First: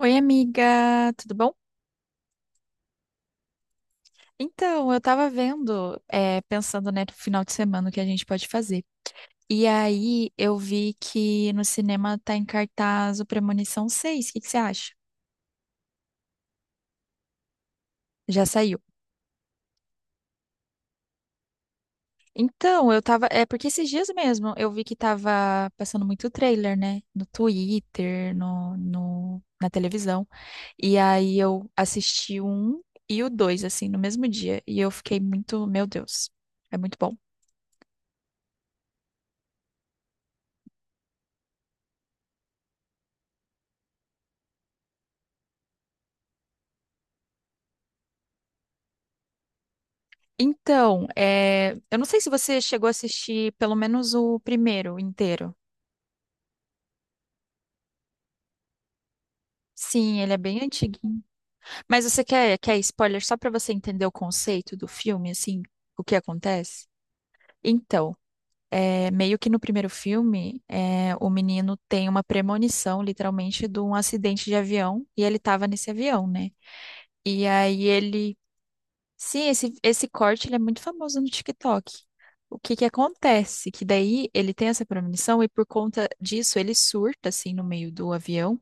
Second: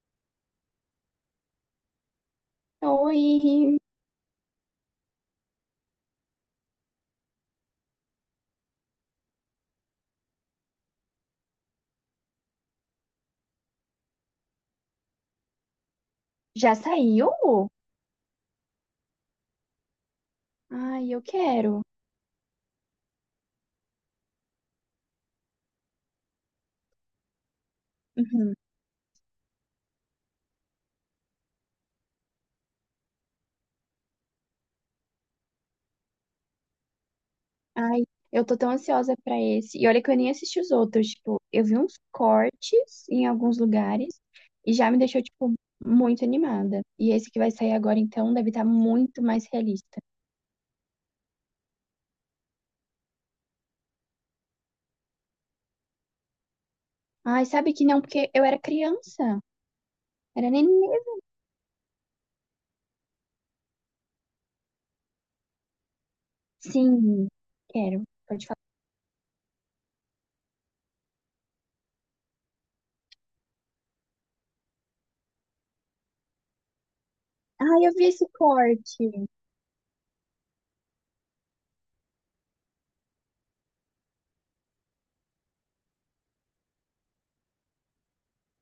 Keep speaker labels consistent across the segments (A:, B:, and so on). A: Oi, amiga, tudo bom?
B: Oi,
A: Então, eu tava vendo, pensando, né, no final de semana o que a gente pode fazer. E aí eu vi que no cinema tá em cartaz o Premonição seis. O que que você acha?
B: já saiu?
A: Já saiu.
B: Ai, eu quero.
A: Então, eu tava. É porque esses dias mesmo eu vi que tava passando muito trailer, né? No Twitter,
B: Uhum.
A: na televisão. E aí eu assisti o um e o dois, assim, no mesmo dia. E eu fiquei muito, meu Deus, é muito bom.
B: Ai, eu tô tão ansiosa pra esse. E olha que eu nem assisti os outros, tipo, eu vi uns cortes em alguns lugares e já me deixou, tipo, muito animada. E esse que vai sair agora, então, deve estar muito mais realista.
A: Então, eu não sei se você chegou a assistir pelo menos o primeiro inteiro.
B: Ai, sabe que não, porque eu era criança,
A: Sim, ele é
B: era
A: bem
B: neném.
A: antiguinho. Mas você quer spoiler só para você entender o conceito do filme, assim, o que acontece?
B: Sim, quero,
A: Então,
B: pode falar.
A: meio que no primeiro filme, o menino tem uma premonição, literalmente, de um acidente de avião, e ele estava nesse avião, né? E aí
B: Ai, eu vi esse
A: ele.
B: corte.
A: Sim, esse corte ele é muito famoso no TikTok. O que que acontece? Que daí ele tem essa premonição e por conta disso ele surta assim no meio do avião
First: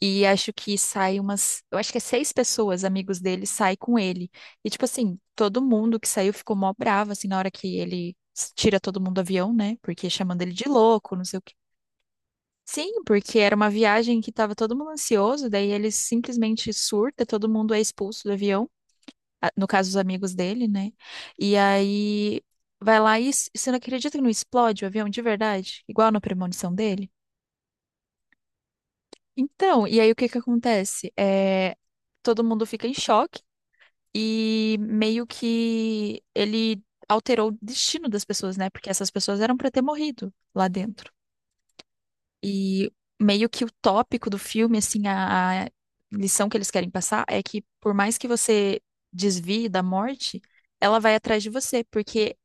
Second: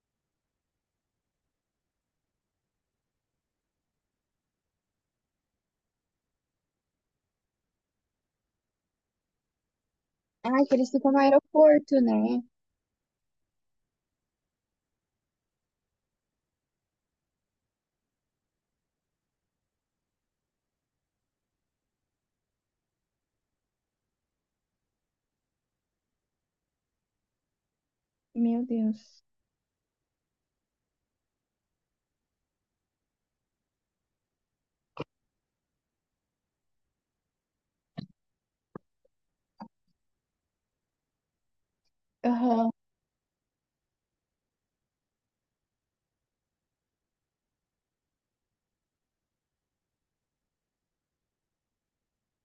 A: e acho que sai umas, eu acho que é seis pessoas, amigos dele, sai com ele. E tipo assim, todo mundo que saiu ficou mó bravo assim na hora que tira todo mundo do avião, né? Porque chamando ele
B: Ai,
A: de
B: que eles ficam
A: louco,
B: no
A: não sei o quê.
B: aeroporto, né?
A: Sim, porque era uma viagem que tava todo mundo ansioso, daí ele simplesmente surta, todo mundo é expulso do avião, no caso, os amigos dele, né? E aí vai lá você não acredita que não explode o avião de verdade? Igual na premonição dele?
B: Meu Deus.
A: Então, e aí o que que acontece? Todo mundo fica em choque e meio que ele alterou o destino das pessoas, né? Porque essas pessoas eram para ter morrido lá dentro.
B: Aham.
A: E meio que o tópico do filme, assim, a lição que eles querem passar é que por mais que você desvie da morte, ela vai atrás de você, porque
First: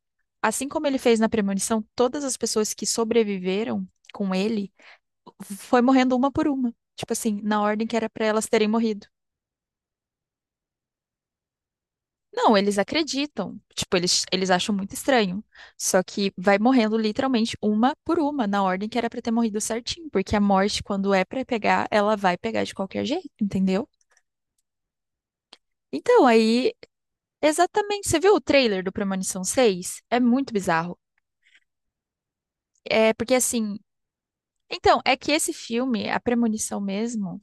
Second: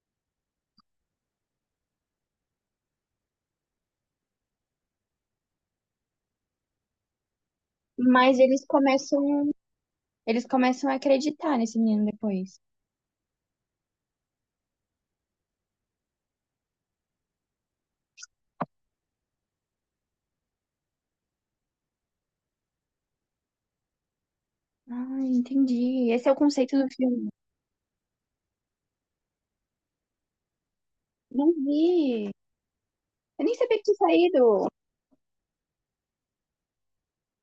A: assim como ele fez na premonição, todas as pessoas que sobreviveram com ele foi morrendo uma por uma. Tipo assim, na ordem que era pra
B: Mas
A: elas terem morrido.
B: eles começam a acreditar nesse menino
A: Não,
B: depois.
A: eles acreditam. Tipo, eles acham muito estranho. Só que vai morrendo literalmente uma por uma, na ordem que era pra ter morrido certinho. Porque a morte, quando é pra pegar, ela vai pegar de qualquer jeito, entendeu?
B: Ah, entendi.
A: Então,
B: Esse é o
A: aí,
B: conceito do filme.
A: exatamente. Você viu o trailer do Premonição seis? É muito bizarro.
B: Não vi.
A: É porque
B: Eu nem sabia
A: assim.
B: que tinha saído.
A: Então, é que esse filme, A Premonição mesmo,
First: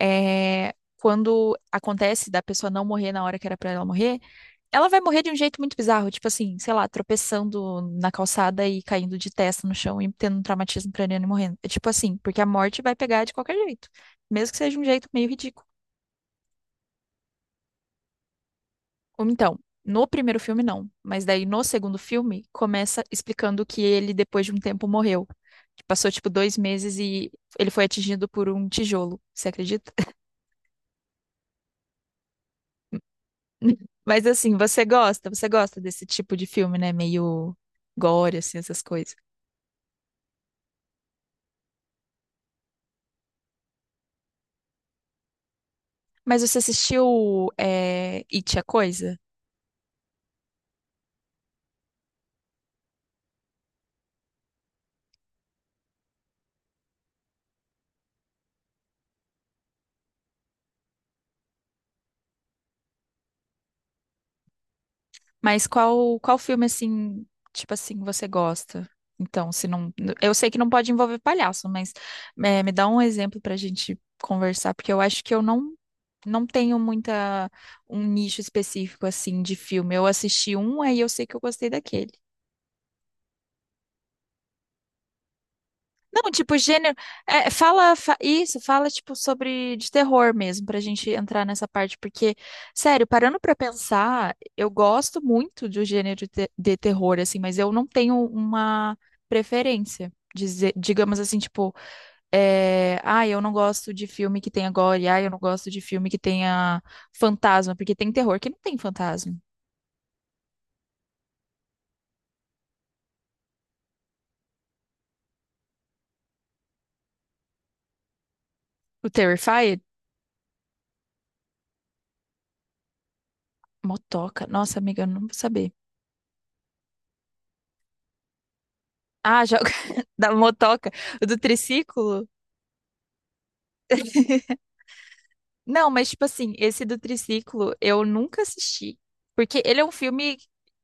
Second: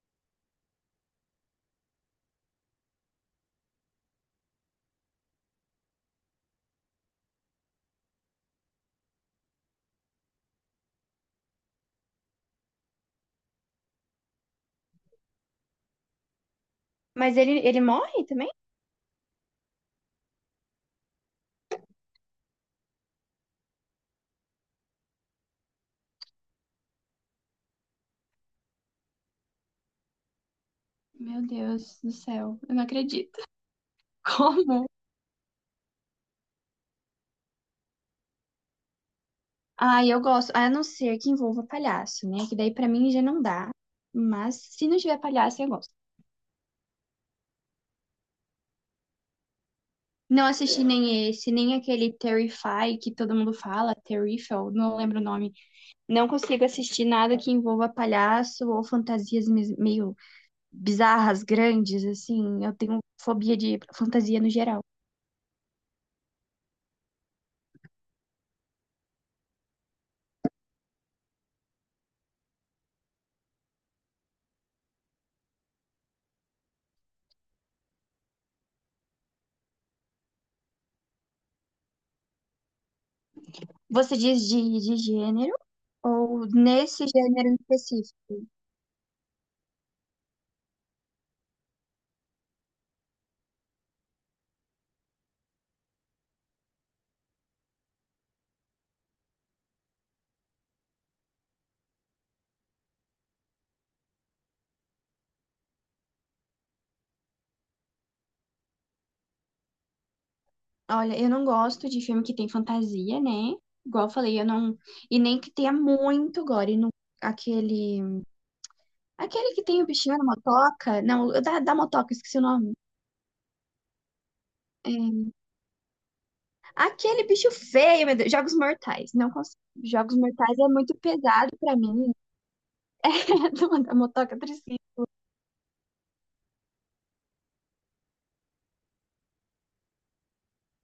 A: quando acontece da pessoa não morrer na hora que era pra ela morrer, ela vai morrer de um jeito muito bizarro, tipo assim, sei lá, tropeçando na calçada e caindo de testa no chão e tendo um traumatismo craniano e morrendo. É tipo assim, porque a morte vai pegar de qualquer jeito, mesmo que seja um jeito meio ridículo.
B: Mas ele morre também?
A: Ou então, no primeiro filme não, mas daí no segundo filme começa explicando que ele depois de um tempo morreu. Que passou tipo 2 meses e ele foi atingido por um tijolo, você acredita?
B: Meu Deus do céu, eu não acredito.
A: Mas assim, você
B: Como?
A: gosta, você gosta desse tipo de filme, né? Meio gore, assim, essas coisas.
B: Ai, eu gosto. A não ser que envolva palhaço, né? Que daí pra mim já não dá. Mas se não tiver palhaço, eu gosto.
A: Mas você assistiu It, a Coisa?
B: Não assisti nem esse, nem aquele Terrify que todo mundo fala, Terrifiel, não lembro o nome. Não consigo assistir nada que envolva palhaço ou fantasias meio bizarras, grandes, assim. Eu tenho fobia de fantasia no geral.
A: Mas qual filme, assim, tipo assim, você gosta? Então, se não. Eu sei que não pode envolver palhaço, mas me dá um exemplo pra gente conversar, porque eu acho que eu não, não tenho muita, um nicho específico, assim, de filme. Eu assisti um, aí eu sei que eu gostei daquele.
B: Você diz de gênero
A: Não,
B: ou
A: tipo, gênero.
B: nesse gênero em específico?
A: Isso, fala, tipo, sobre de terror mesmo, pra gente entrar nessa parte, porque, sério, parando pra pensar, eu gosto muito do gênero de, de terror, assim, mas eu não tenho uma preferência. Dizer, digamos assim, tipo, ah, eu não gosto de filme que tenha gore, ah, eu não gosto de filme que tenha fantasma, porque tem terror que não tem fantasma.
B: Olha, eu não gosto de filme que tem fantasia, né? Igual eu falei, eu não. E nem que tenha muito gore. E aquele.
A: O
B: Aquele que
A: Terrified,
B: tem o bichinho na motoca. Não, da motoca, esqueci o nome.
A: motoca. Nossa,
B: É,
A: amiga, eu não vou saber.
B: aquele bicho feio, meu Deus. Jogos Mortais. Não
A: Ah, já...
B: consigo. Jogos
A: da
B: Mortais é
A: motoca,
B: muito
A: o do
B: pesado pra mim.
A: triciclo.
B: Da motoca triciclo.
A: Não, mas tipo assim, esse do triciclo eu nunca assisti, porque ele é um filme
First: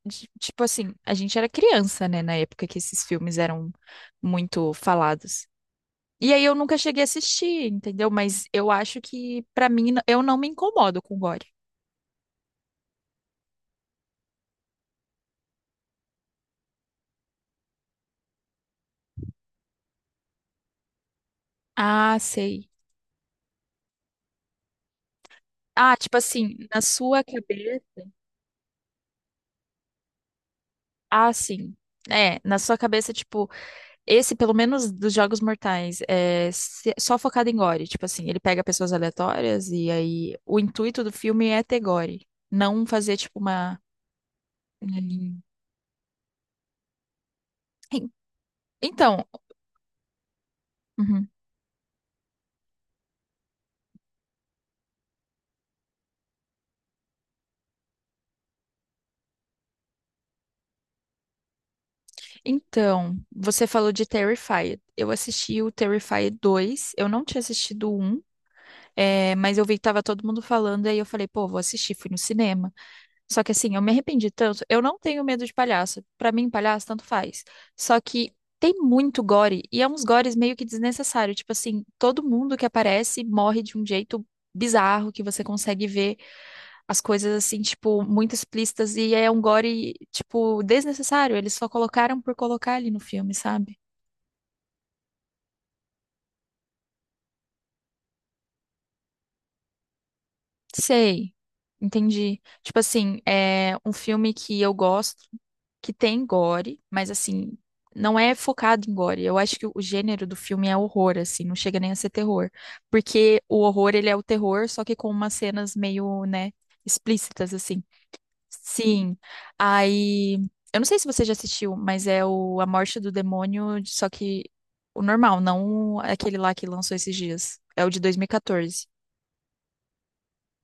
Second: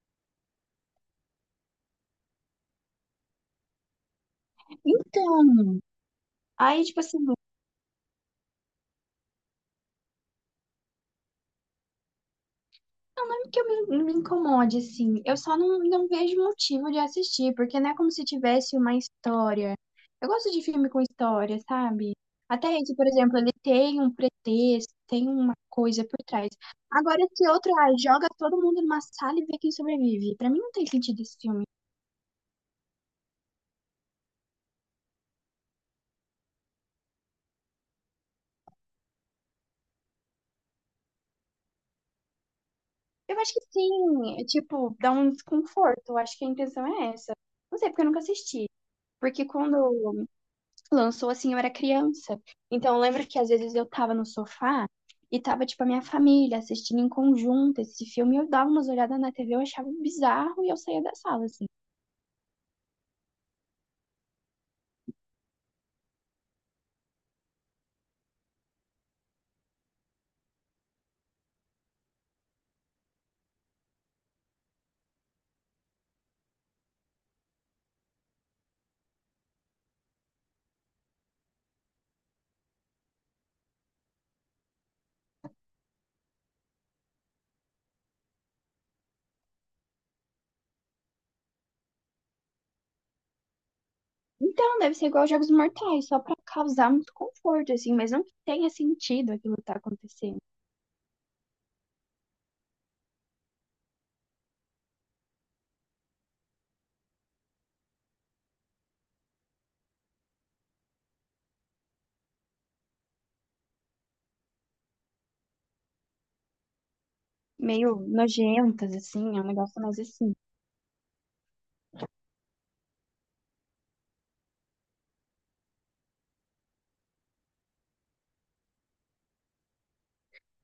A: tipo assim, a gente era criança, né, na época que esses filmes eram muito falados.
B: Então,
A: E aí eu nunca
B: aí, tipo
A: cheguei a
B: assim, não,
A: assistir, entendeu? Mas eu acho que pra mim eu não me incomodo com gore.
B: não é que eu me, não me incomode, assim. Eu só não, não vejo motivo de assistir, porque não é como se tivesse uma história. Eu gosto de filme com história, sabe?
A: Ah, sei.
B: Até esse, por exemplo, ele tem um pretexto, tem uma
A: Ah,
B: coisa
A: tipo
B: por trás.
A: assim, na
B: Agora,
A: sua
B: esse outro,
A: cabeça,
B: ah, joga todo mundo numa sala e vê quem sobrevive. Pra mim não tem sentido
A: ah,
B: esse filme.
A: sim. É, na sua cabeça, tipo, esse, pelo menos dos Jogos Mortais, é só focado em gore. Tipo assim, ele pega pessoas aleatórias e aí o intuito do filme é ter gore. Não fazer, tipo,
B: Eu acho que
A: uma.
B: sim, é tipo, dá um
A: Hum.
B: desconforto. Eu acho que a intenção é essa. Não sei, porque eu
A: En-
B: nunca assisti.
A: Então,
B: Porque quando
A: uhum.
B: lançou, assim, eu era criança. Então, eu lembro que às vezes eu tava no sofá e tava, tipo, a minha família assistindo em conjunto esse filme. Eu dava umas olhadas na TV, eu achava bizarro e eu saía da sala, assim.
A: Então, você falou de Terrified. Eu assisti o Terrified dois. Eu não tinha assistido o 1, mas eu vi que tava todo mundo falando, aí eu falei, pô, vou assistir. Fui no cinema. Só que assim, eu me arrependi tanto. Eu não tenho medo de palhaço. Pra mim, palhaço tanto faz. Só que tem muito gore e é uns gores meio que desnecessário. Tipo assim, todo mundo que aparece morre de um jeito bizarro que você consegue ver as coisas assim, tipo, muito explícitas e é um gore, tipo, desnecessário. Eles só colocaram por colocar ali no filme, sabe?
B: Então, deve ser igual aos Jogos Mortais, só pra causar muito conforto, assim, mas não que tenha sentido aquilo que tá acontecendo.
A: Sei, entendi. Tipo assim, é um filme que eu gosto, que tem gore, mas assim, não é focado em gore. Eu acho que o gênero do filme é horror, assim, não chega nem a ser terror. Porque o horror, ele é o terror, só que com umas cenas meio, né, explícitas, assim.
B: Meio nojentas,
A: Sim,
B: assim, é um negócio mais assim.
A: aí. Eu não sei se você já assistiu, mas é o A Morte do Demônio, só que o normal, não aquele lá que lançou esses dias. É o de 2014.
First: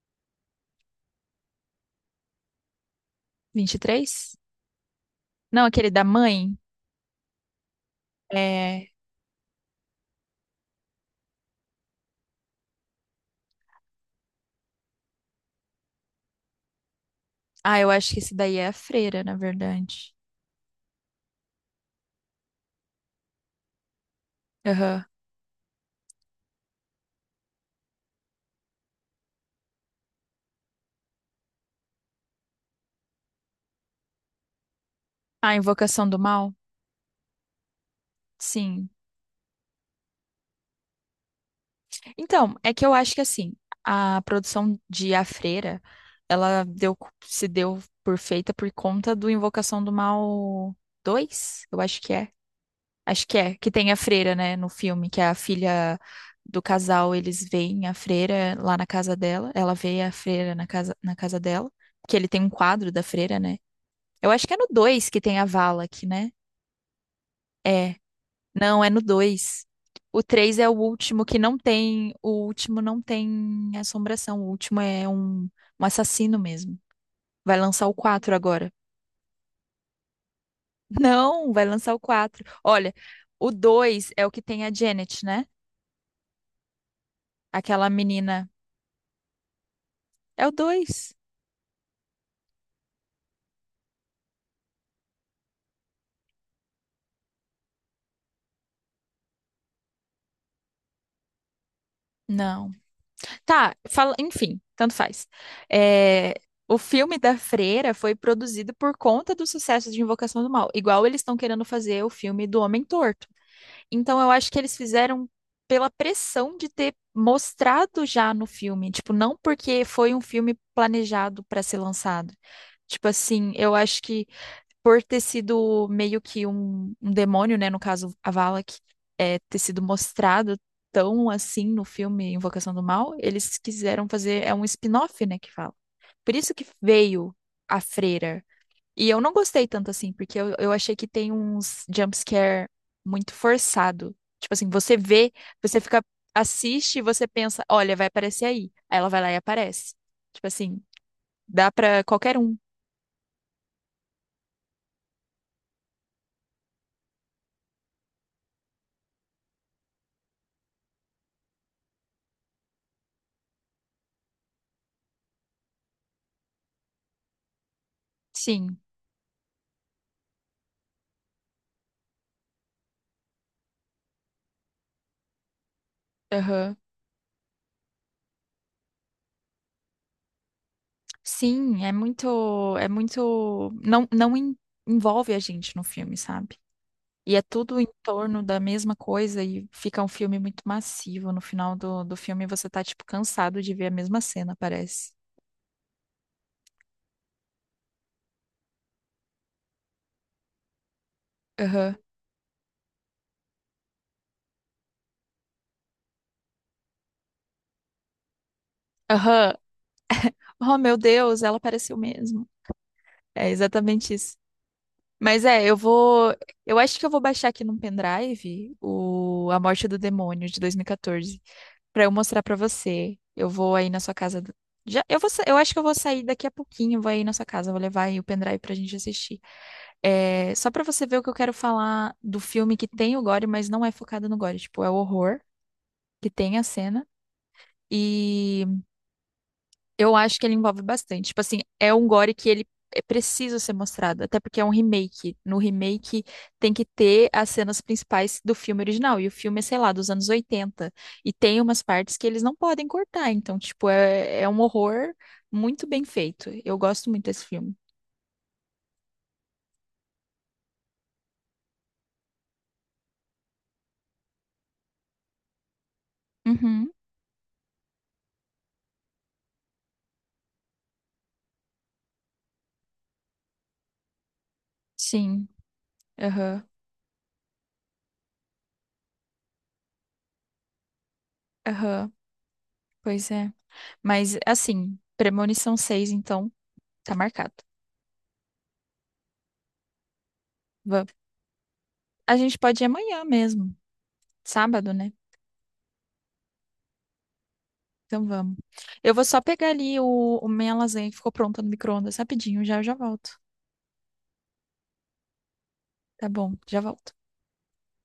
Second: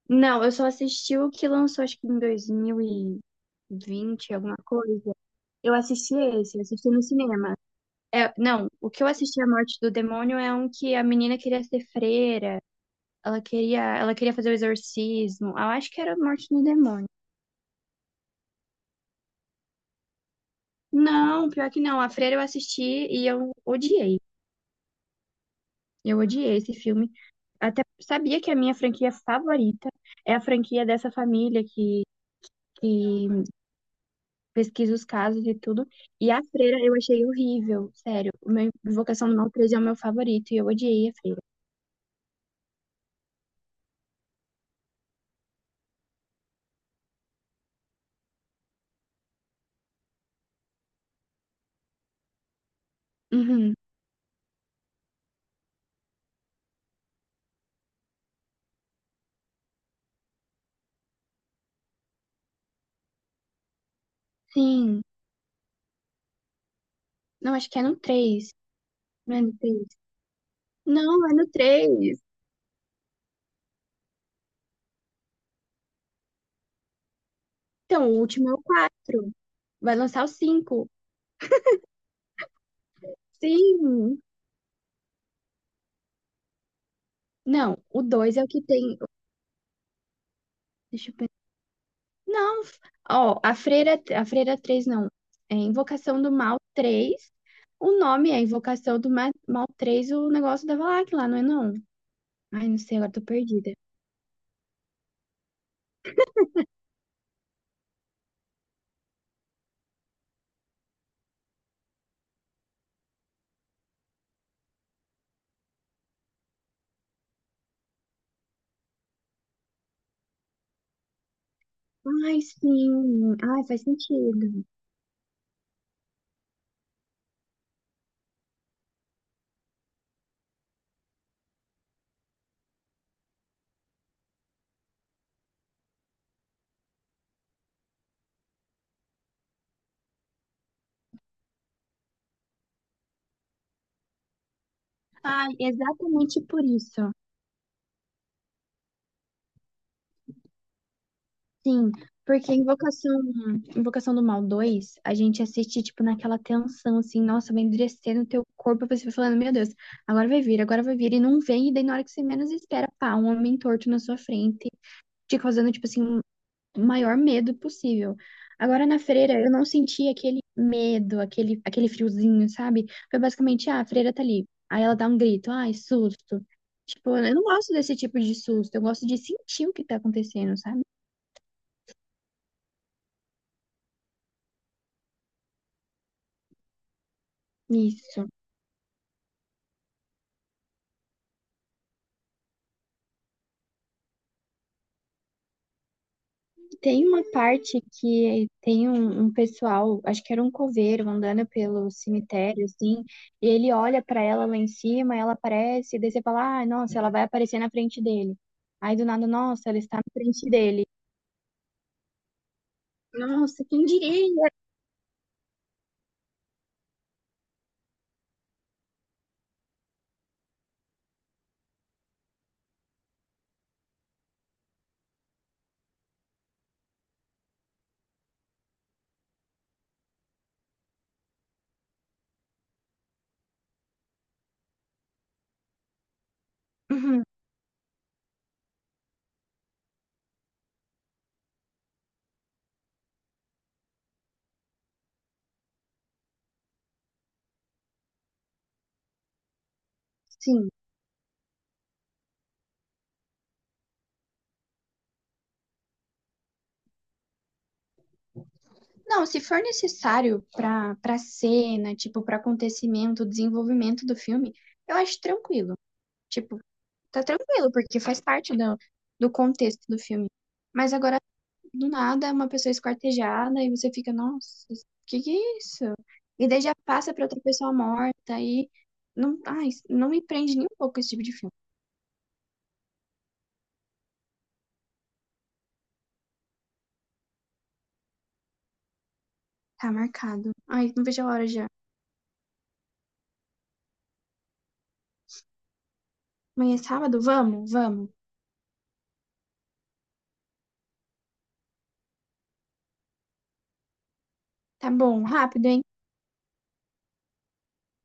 B: Não, eu só assisti o que lançou, acho que em dois mil e
A: Vinte e três.
B: vinte alguma coisa.
A: Não,
B: Eu
A: aquele da
B: assisti
A: mãe?
B: esse, eu assisti no cinema. É, não,
A: É...
B: o que eu assisti A Morte do Demônio é um que a menina queria ser freira, ela queria fazer o exorcismo. Ah, eu acho que era A Morte do Demônio.
A: Ah, eu acho que esse daí é a freira, na verdade.
B: Não, pior que não. A Freira eu assisti e eu odiei.
A: Aham.
B: Eu odiei esse filme. Até sabia que a minha franquia favorita é a franquia dessa família que pesquiso os casos
A: A
B: e tudo.
A: Invocação do
B: E a
A: Mal?
B: freira eu achei horrível, sério. O meu
A: Sim.
B: Invocação do Mal 3 é o meu favorito e eu odiei a freira.
A: Então, é que eu acho que assim, a produção de A Freira, ela deu, se deu por feita por conta do Invocação do Mal dois. Eu acho que é. Acho que é, que
B: Uhum.
A: tem a freira, né, no filme, que é a filha do casal, eles veem a freira lá na casa dela, ela vê a freira na casa dela, que ele tem um quadro da freira, né? Eu acho que é no
B: Sim.
A: 2 que tem a Valak, né?
B: Não, acho que é
A: É.
B: no 3.
A: Não, é no
B: Não é no
A: 2.
B: 3.
A: O 3 é o último
B: Não, é
A: que
B: no
A: não tem.
B: 3.
A: O último não tem assombração. O último é um assassino mesmo. Vai lançar o
B: Então, o
A: 4
B: último é o
A: agora.
B: 4. Vai lançar o 5.
A: Não, vai lançar o 4. Olha, o 2
B: Sim.
A: é o que tem a Janet, né?
B: Não,
A: Aquela
B: o 2 é o
A: menina.
B: que tem.
A: É o
B: Deixa
A: 2?
B: eu pensar. Não. Ó, a freira, a freira 3 não. É Invocação do Mal 3. O nome é Invocação do Mal 3, o negócio da Valak lá, não é não? Ai,
A: Não.
B: não sei, agora tô perdida.
A: Tá, fala, enfim, tanto faz. É, o filme da Freira foi produzido por conta do sucesso de Invocação do Mal, igual eles estão querendo fazer o filme do Homem Torto. Então eu acho que eles fizeram pela pressão de ter mostrado já no filme, tipo, não porque foi um filme planejado para ser lançado.
B: Ai,
A: Tipo
B: sim.
A: assim,
B: Ai,
A: eu
B: faz
A: acho que
B: sentido.
A: por ter sido meio que um demônio, né? No caso, a Valak, ter sido mostrado tão assim no filme Invocação do Mal, eles quiseram fazer, é um spin-off, né, que fala. Por isso que veio a freira. E eu não gostei tanto assim, porque eu achei que tem uns jumpscare muito forçado. Tipo assim, você vê,
B: Ai,
A: você fica,
B: exatamente por
A: assiste e
B: isso.
A: você pensa, olha, vai aparecer aí. Aí ela vai lá e aparece. Tipo assim, dá
B: Sim,
A: pra qualquer
B: porque
A: um.
B: Invocação, Invocação do Mal 2 a gente assiste, tipo, naquela tensão, assim, nossa, vai endurecer no teu corpo, você vai falando, meu Deus, agora vai vir, e não vem, e daí na hora que você menos espera, pá, um homem torto na sua frente, te causando, tipo assim, o maior medo possível.
A: Sim.
B: Agora na freira eu não senti aquele medo, aquele, aquele friozinho, sabe? Foi basicamente, ah, a freira tá ali. Aí ela dá um grito, ai, susto.
A: Aham.
B: Tipo, eu não gosto desse tipo de susto, eu gosto de sentir o que tá acontecendo, sabe?
A: Sim, é muito, não, não en- envolve a gente no filme, sabe? E é tudo em
B: Isso.
A: torno da mesma coisa e fica um filme muito massivo. No final do filme você tá, tipo, cansado de ver a mesma cena, parece.
B: Tem uma parte que tem um, um pessoal, acho que era um coveiro, andando pelo
A: Aham.
B: cemitério, assim, e ele olha pra ela lá em cima, ela aparece, e daí você fala, ah, nossa, ela vai aparecer na frente dele. Aí do nada,
A: Aham.
B: nossa, ela está na frente
A: Oh,
B: dele.
A: meu Deus, ela apareceu mesmo. É
B: Nossa, quem
A: exatamente isso.
B: diria?
A: Mas é, eu vou, eu acho que eu vou baixar aqui num pendrive o A Morte do Demônio de 2014 para eu mostrar para você. Eu vou aí na sua casa. Já, eu vou, eu acho que eu vou sair daqui a pouquinho, vou aí na sua casa, vou levar aí o pendrive pra gente assistir. É, só pra você ver o que eu quero falar do filme que tem o gore, mas não é focado no gore, tipo, é o horror que tem a cena.
B: Uhum.
A: E eu acho que ele envolve bastante. Tipo assim, é um gore que ele é preciso ser mostrado, até porque é um remake. No remake tem que ter as cenas principais do filme original, e o filme é, sei lá, dos anos
B: Sim.
A: 80. E tem umas partes que eles não podem cortar, então, tipo, é um horror muito bem feito. Eu gosto muito desse filme.
B: Não, se for necessário para cena, tipo, para acontecimento, desenvolvimento do filme, eu acho tranquilo. Tipo,
A: Uhum,
B: tá tranquilo, porque faz parte do contexto do filme. Mas agora, do nada, uma pessoa esquartejada e você fica, nossa, que
A: sim.
B: é isso? E daí
A: Aham,
B: já passa pra outra pessoa morta e não, ai, não me prende nem um pouco esse tipo de filme.
A: aham, pois é. Mas, assim, Premonição seis, então, tá marcado.
B: Tá marcado. Ai, não
A: Va-
B: vejo a hora já.
A: A gente pode ir amanhã mesmo, sábado, né?
B: Amanhã é sábado? Vamos, vamos.
A: Então vamos. Eu vou só pegar ali o minha lasanha que ficou pronta no micro-ondas rapidinho, já eu já volto.
B: Tá bom, rápido, hein?
A: Tá bom, já volto.